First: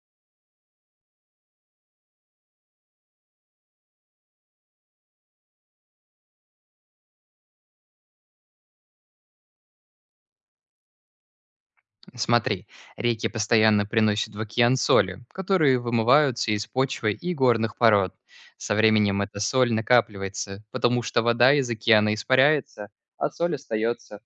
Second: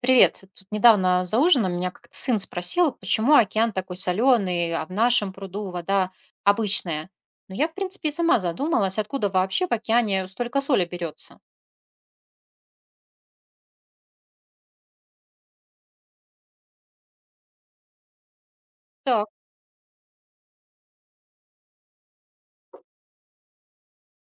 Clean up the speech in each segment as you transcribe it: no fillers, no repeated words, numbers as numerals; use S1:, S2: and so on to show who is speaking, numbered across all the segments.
S1: Привет. Тут недавно за ужином меня как-то сын спросил, почему океан такой соленый, а в нашем пруду вода обычная. Но я, в принципе, и сама задумалась, откуда вообще в океане столько соли берется.
S2: Смотри, реки постоянно приносят в океан соли, которые вымываются из почвы и горных пород. Со временем
S1: Так.
S2: эта соль накапливается, потому что вода из океана испаряется, а соль остается.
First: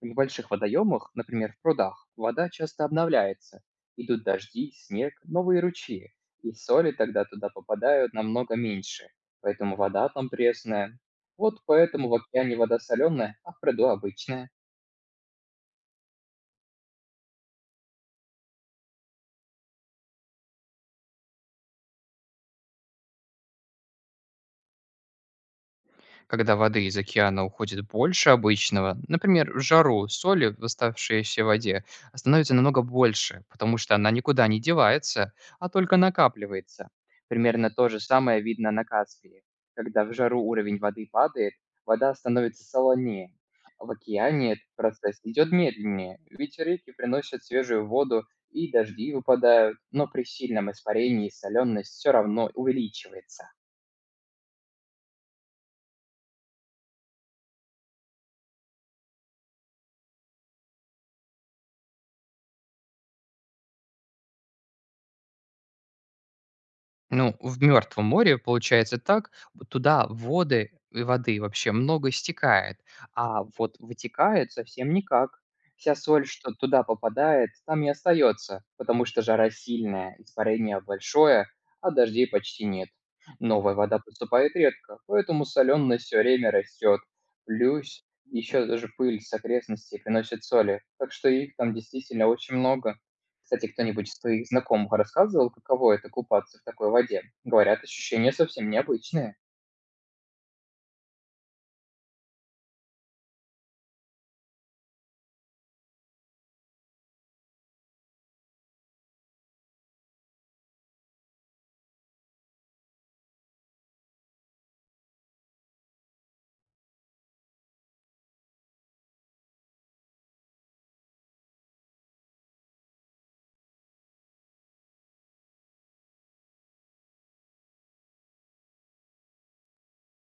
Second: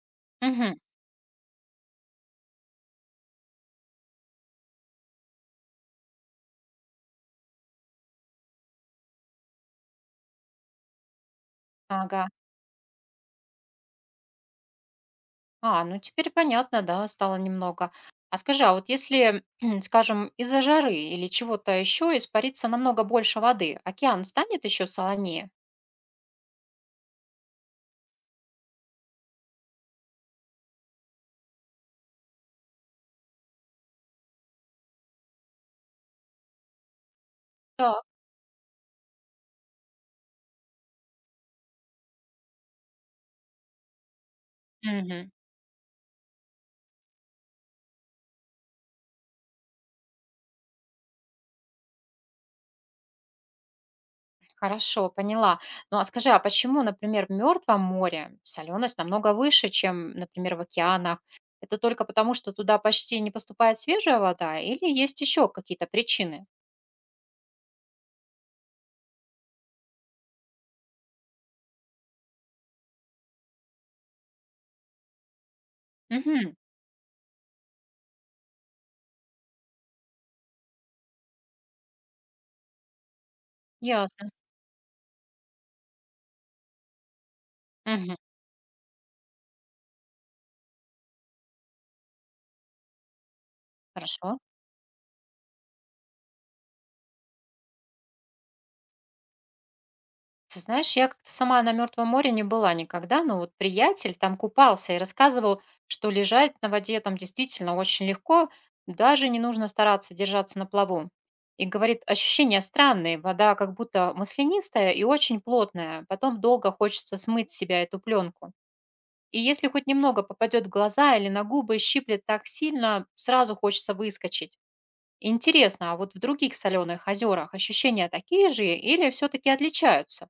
S2: В небольших
S1: Угу.
S2: водоемах, например, в прудах, вода часто обновляется. Идут дожди, снег, новые ручьи, и соли тогда туда попадают намного меньше, поэтому вода там пресная. Вот поэтому в
S1: Ага.
S2: океане вода соленая, а в пруду обычная.
S1: А, ну теперь понятно, да, стало немного. А скажи, а вот если, скажем, из-за жары или чего-то еще испарится намного больше воды, океан станет еще солонее?
S2: Когда воды из океана уходит больше обычного, например, в жару, соли в оставшейся воде становится намного больше, потому что она никуда не девается, а только накапливается. Примерно то же
S1: Так.
S2: самое видно на Каспии. Когда в жару уровень воды падает, вода становится солонее. В океане этот процесс
S1: Мгм.
S2: идет медленнее, ведь реки приносят свежую воду и дожди выпадают, но при сильном испарении соленость все равно увеличивается.
S1: Хорошо, поняла. Ну а скажи, а почему, например, в Мертвом море соленость намного выше, чем, например, в океанах? Это только потому, что туда почти не поступает свежая вода, или есть еще какие-то причины?
S2: Ну, в Мертвом море получается так, б туда воды и воды вообще много стекает, а вот вытекает совсем никак. Вся соль, что
S1: Угу,
S2: туда попадает, там и остается, потому что жара сильная, испарение большое, а дождей почти нет. Новая вода
S1: ясно.
S2: поступает редко, поэтому соленость все время растет. Плюс
S1: Угу,
S2: еще даже пыль с окрестностей приносит соли, так что их там действительно очень много. Кстати, кто-нибудь из
S1: хорошо.
S2: твоих знакомых рассказывал, каково это купаться в такой воде? Говорят, ощущения совсем необычные.
S1: Ты знаешь, я как-то сама на Мертвом море не была никогда, но вот приятель там купался и рассказывал, что лежать на воде там действительно очень легко, даже не нужно стараться держаться на плаву. И говорит, ощущения странные, вода как будто маслянистая и очень плотная, потом долго хочется смыть с себя эту пленку. И если хоть немного попадет в глаза или на губы, щиплет так сильно, сразу хочется выскочить. Интересно, а вот в других соленых озерах ощущения такие же или все-таки отличаются?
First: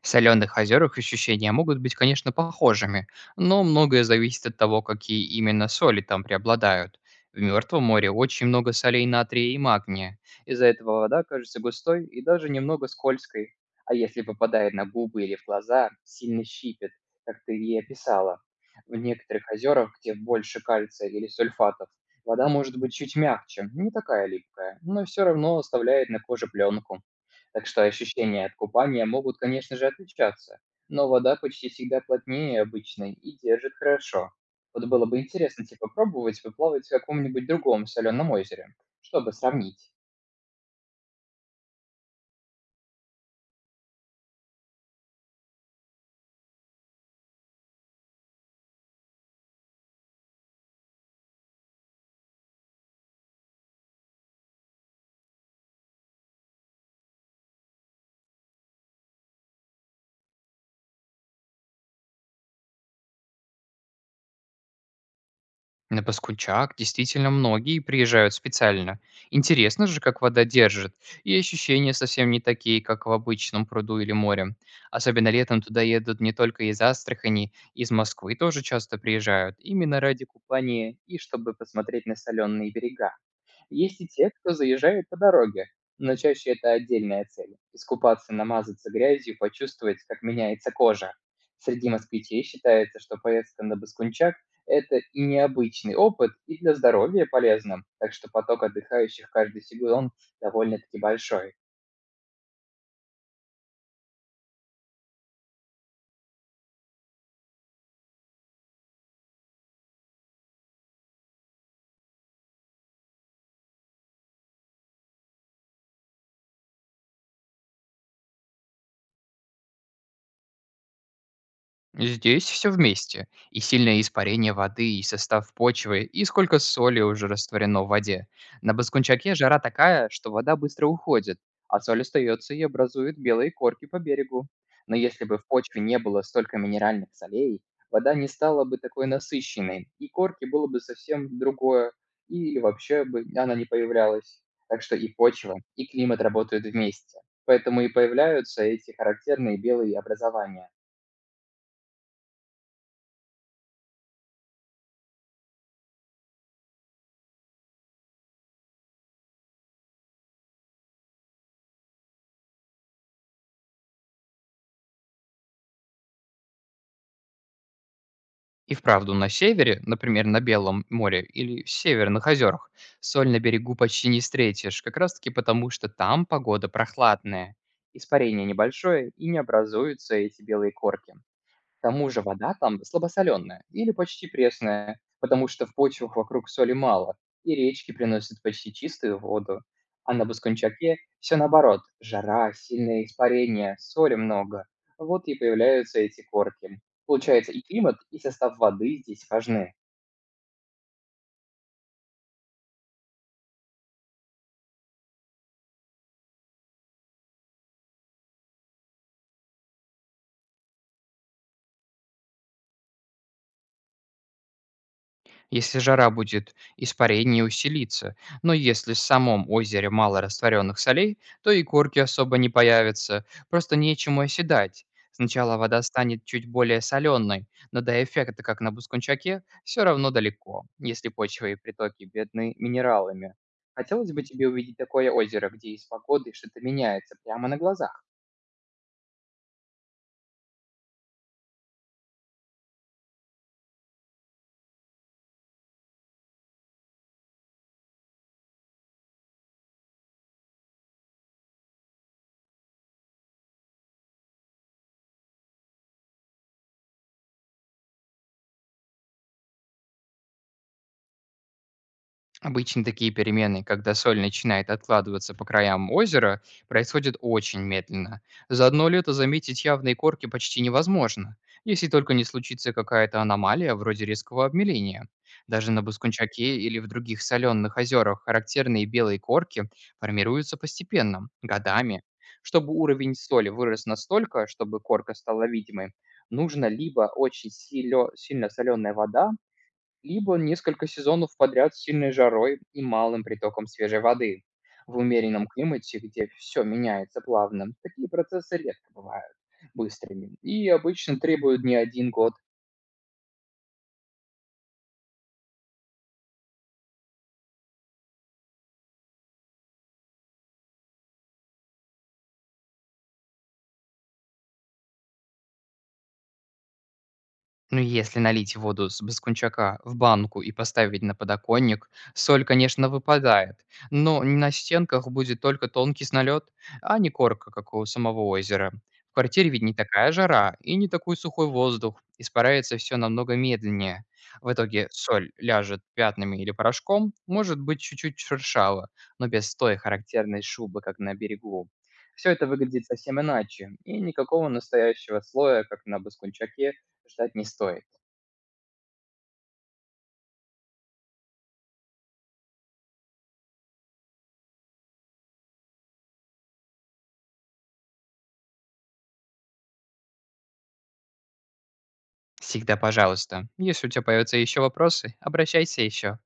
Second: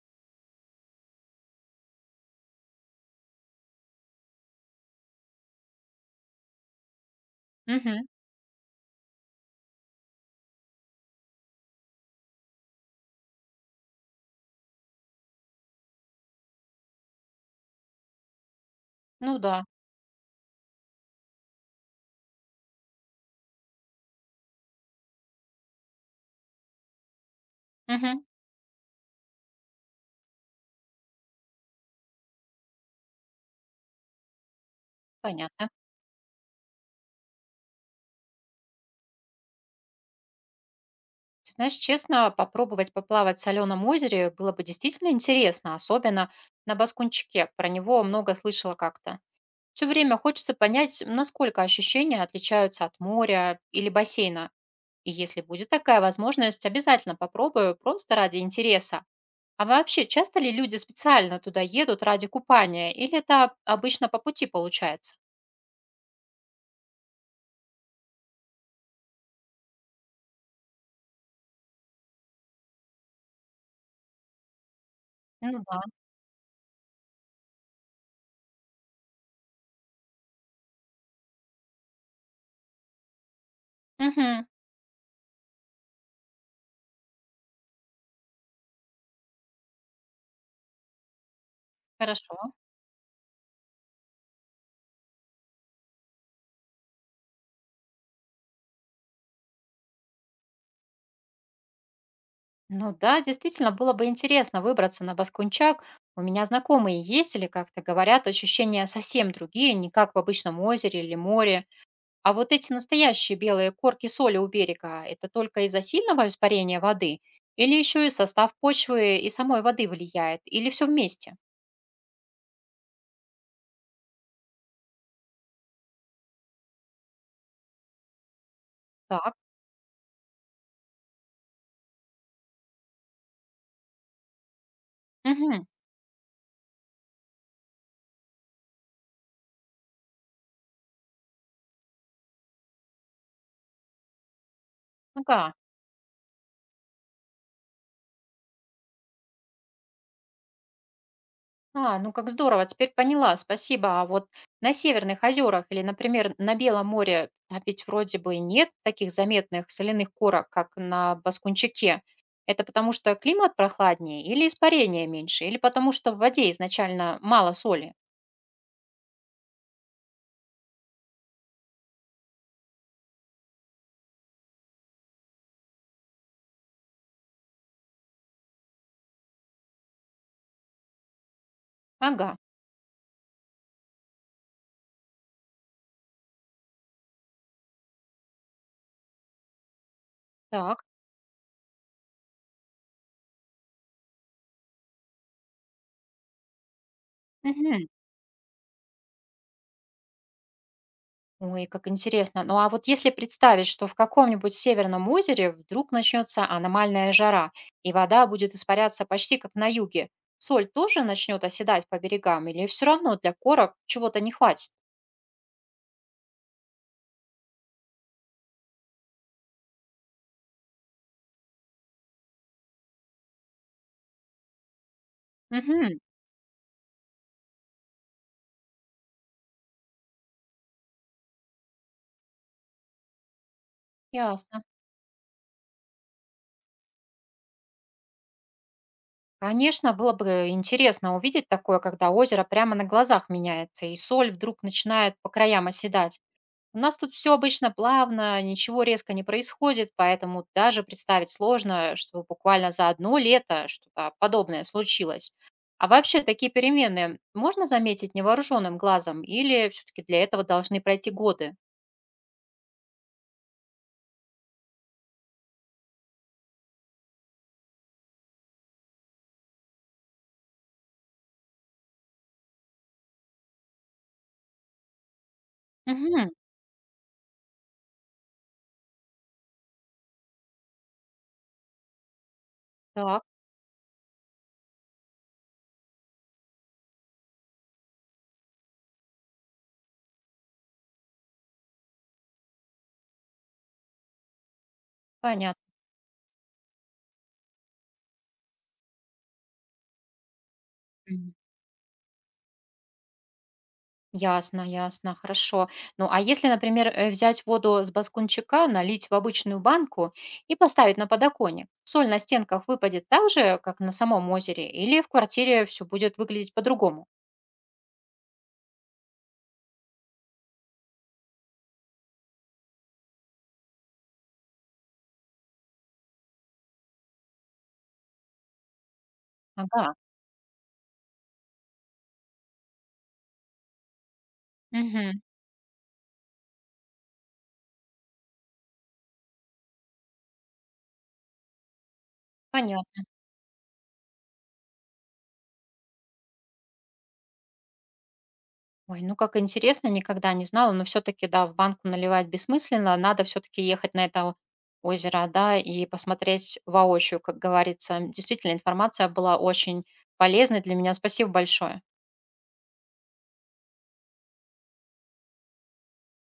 S2: В соленых озерах ощущения могут быть, конечно, похожими, но многое зависит от того, какие именно соли там преобладают. В Мертвом
S1: Мгм.
S2: море очень много солей натрия и магния. Из-за этого вода кажется густой и даже немного скользкой. А если попадает на губы или в глаза, сильно щипет, как ты и описала. В
S1: Ну
S2: некоторых
S1: да.
S2: озерах, где больше кальция или сульфатов, вода может быть чуть мягче, не такая липкая, но все равно оставляет на коже пленку. Так что
S1: Мгм.
S2: ощущения от купания могут, конечно же, отличаться, но вода почти всегда плотнее обычной и держит хорошо. Вот было бы интересно
S1: Понятно.
S2: тебе попробовать поплавать в каком-нибудь другом соленом озере, чтобы сравнить.
S1: Ты знаешь, честно, попробовать поплавать в соленом озере было бы действительно интересно, особенно на Баскунчике. Про него много слышала как-то. Все время хочется понять, насколько ощущения отличаются от моря или бассейна. И если будет такая возможность, обязательно попробую, просто ради интереса. А вообще, часто ли люди специально туда едут ради купания, или это обычно по пути получается?
S2: На Паскучак действительно многие приезжают специально. Интересно же, как вода держит. И ощущения совсем не такие, как в обычном пруду или море. Особенно
S1: Ну
S2: летом
S1: да.
S2: туда едут не только из Астрахани, из Москвы тоже часто приезжают. Именно ради купания и чтобы посмотреть на соленые берега. Есть и те,
S1: Мгм.
S2: кто заезжает по дороге, но чаще это отдельная цель — искупаться, намазаться грязью, почувствовать, как меняется кожа. Среди
S1: Хорошо.
S2: москвичей считается, что поездка на Баскунчак — это и необычный опыт, и для здоровья полезным, так что поток отдыхающих каждый сезон довольно-таки большой.
S1: Ну да, действительно, было бы интересно выбраться на Баскунчак. У меня знакомые ездили, как-то говорят, ощущения совсем другие, не как в обычном озере или море. А вот эти настоящие белые корки соли у берега, это только из-за сильного испарения воды? Или еще и состав почвы и самой воды влияет? Или все вместе?
S2: Здесь все вместе. И сильное испарение воды, и состав почвы, и сколько соли уже растворено в воде. На
S1: Так.
S2: Баскунчаке жара такая, что вода быстро уходит, а соль остается и образует белые корки по берегу. Но если бы в
S1: Угу.
S2: почве не было столько минеральных солей, вода не стала бы такой насыщенной, и корки было бы совсем другое, и вообще бы она не появлялась. Так что и
S1: Ну да.
S2: почва, и климат работают вместе. Поэтому и появляются эти характерные белые образования.
S1: А, ну как здорово, теперь поняла, спасибо. А вот на Северных озерах или, например, на Белом море, а ведь вроде бы нет таких заметных соляных корок, как на Баскунчике. Это потому что климат прохладнее или испарения меньше, или потому что в воде изначально мало соли?
S2: И вправду, на севере, например, на Белом море или северных озерах, соль на берегу почти не встретишь, как раз-таки потому, что там погода прохладная, испарение небольшое и не образуются эти белые корки. К тому же
S1: Ага,
S2: вода там слабосоленая или почти пресная, потому что в почвах вокруг соли мало, и речки приносят почти чистую воду. А на
S1: так.
S2: Баскунчаке все наоборот. Жара, сильное испарение, соли много. Вот и появляются эти корки. Получается, и
S1: Мгм.
S2: климат, и состав воды здесь важны.
S1: Ой, как интересно. Ну а вот если представить, что в каком-нибудь северном озере вдруг начнется аномальная жара, и вода будет испаряться почти как на юге, соль тоже начнет оседать по берегам, или все равно для корок чего-то не хватит?
S2: Если жара будет, испарение усилится. Но если в самом озере мало растворенных солей, то и корки особо не появятся, просто нечему оседать. Сначала вода
S1: Угу,
S2: станет чуть более соленой, но до эффекта, как на Бускунчаке, все равно далеко, если почва и притоки бедны минералами. Хотелось бы тебе
S1: ясно.
S2: увидеть такое озеро, где из с погодой что-то меняется прямо на глазах.
S1: Конечно, было бы интересно увидеть такое, когда озеро прямо на глазах меняется, и соль вдруг начинает по краям оседать. У нас тут все обычно плавно, ничего резко не происходит, поэтому даже представить сложно, что буквально за одно лето что-то подобное случилось. А вообще такие перемены можно заметить невооруженным глазом или все-таки для этого должны пройти годы?
S2: Обычно такие перемены, когда соль начинает откладываться по краям озера, происходят очень медленно. За одно лето заметить явные корки почти невозможно, если только не случится какая-то аномалия вроде резкого обмеления. Даже на
S1: Угу,
S2: Баскунчаке или в других соленых озерах характерные белые корки формируются постепенно, годами. Чтобы уровень
S1: так,
S2: соли вырос настолько, чтобы корка стала видимой, нужно либо очень сильно соленая вода, либо несколько сезонов подряд с сильной жарой и малым притоком свежей воды. В умеренном
S1: понятно.
S2: климате, где все меняется плавно, такие процессы редко бывают быстрыми и обычно требуют не один год.
S1: Ясно, ясно, хорошо. Ну, а если, например, взять воду с баскунчика, налить в обычную банку и поставить на подоконник, соль на стенках выпадет так же, как на самом озере, или в квартире все будет выглядеть по-другому?
S2: Ну, если налить воду с баскунчака в банку и поставить на подоконник, соль, конечно, выпадает, но на стенках будет только тонкий налет, а не корка, как у самого озера. В квартире ведь не
S1: Ага,
S2: такая жара и не такой сухой воздух, испаряется все намного медленнее. В итоге
S1: мгм,
S2: соль ляжет пятнами или порошком, может быть чуть-чуть шершава, но без той характерной шубы, как на берегу. Все это выглядит
S1: понятно.
S2: совсем иначе, и никакого настоящего слоя, как на баскунчаке, ждать не стоит.
S1: Ой, ну как интересно, никогда не знала, но все-таки, да, в банку наливать бессмысленно, надо все-таки ехать на это озеро, да, и посмотреть воочию, как говорится. Действительно, информация была очень полезной для меня. Спасибо большое.
S2: Всегда пожалуйста. Если у тебя появятся еще вопросы, обращайся еще.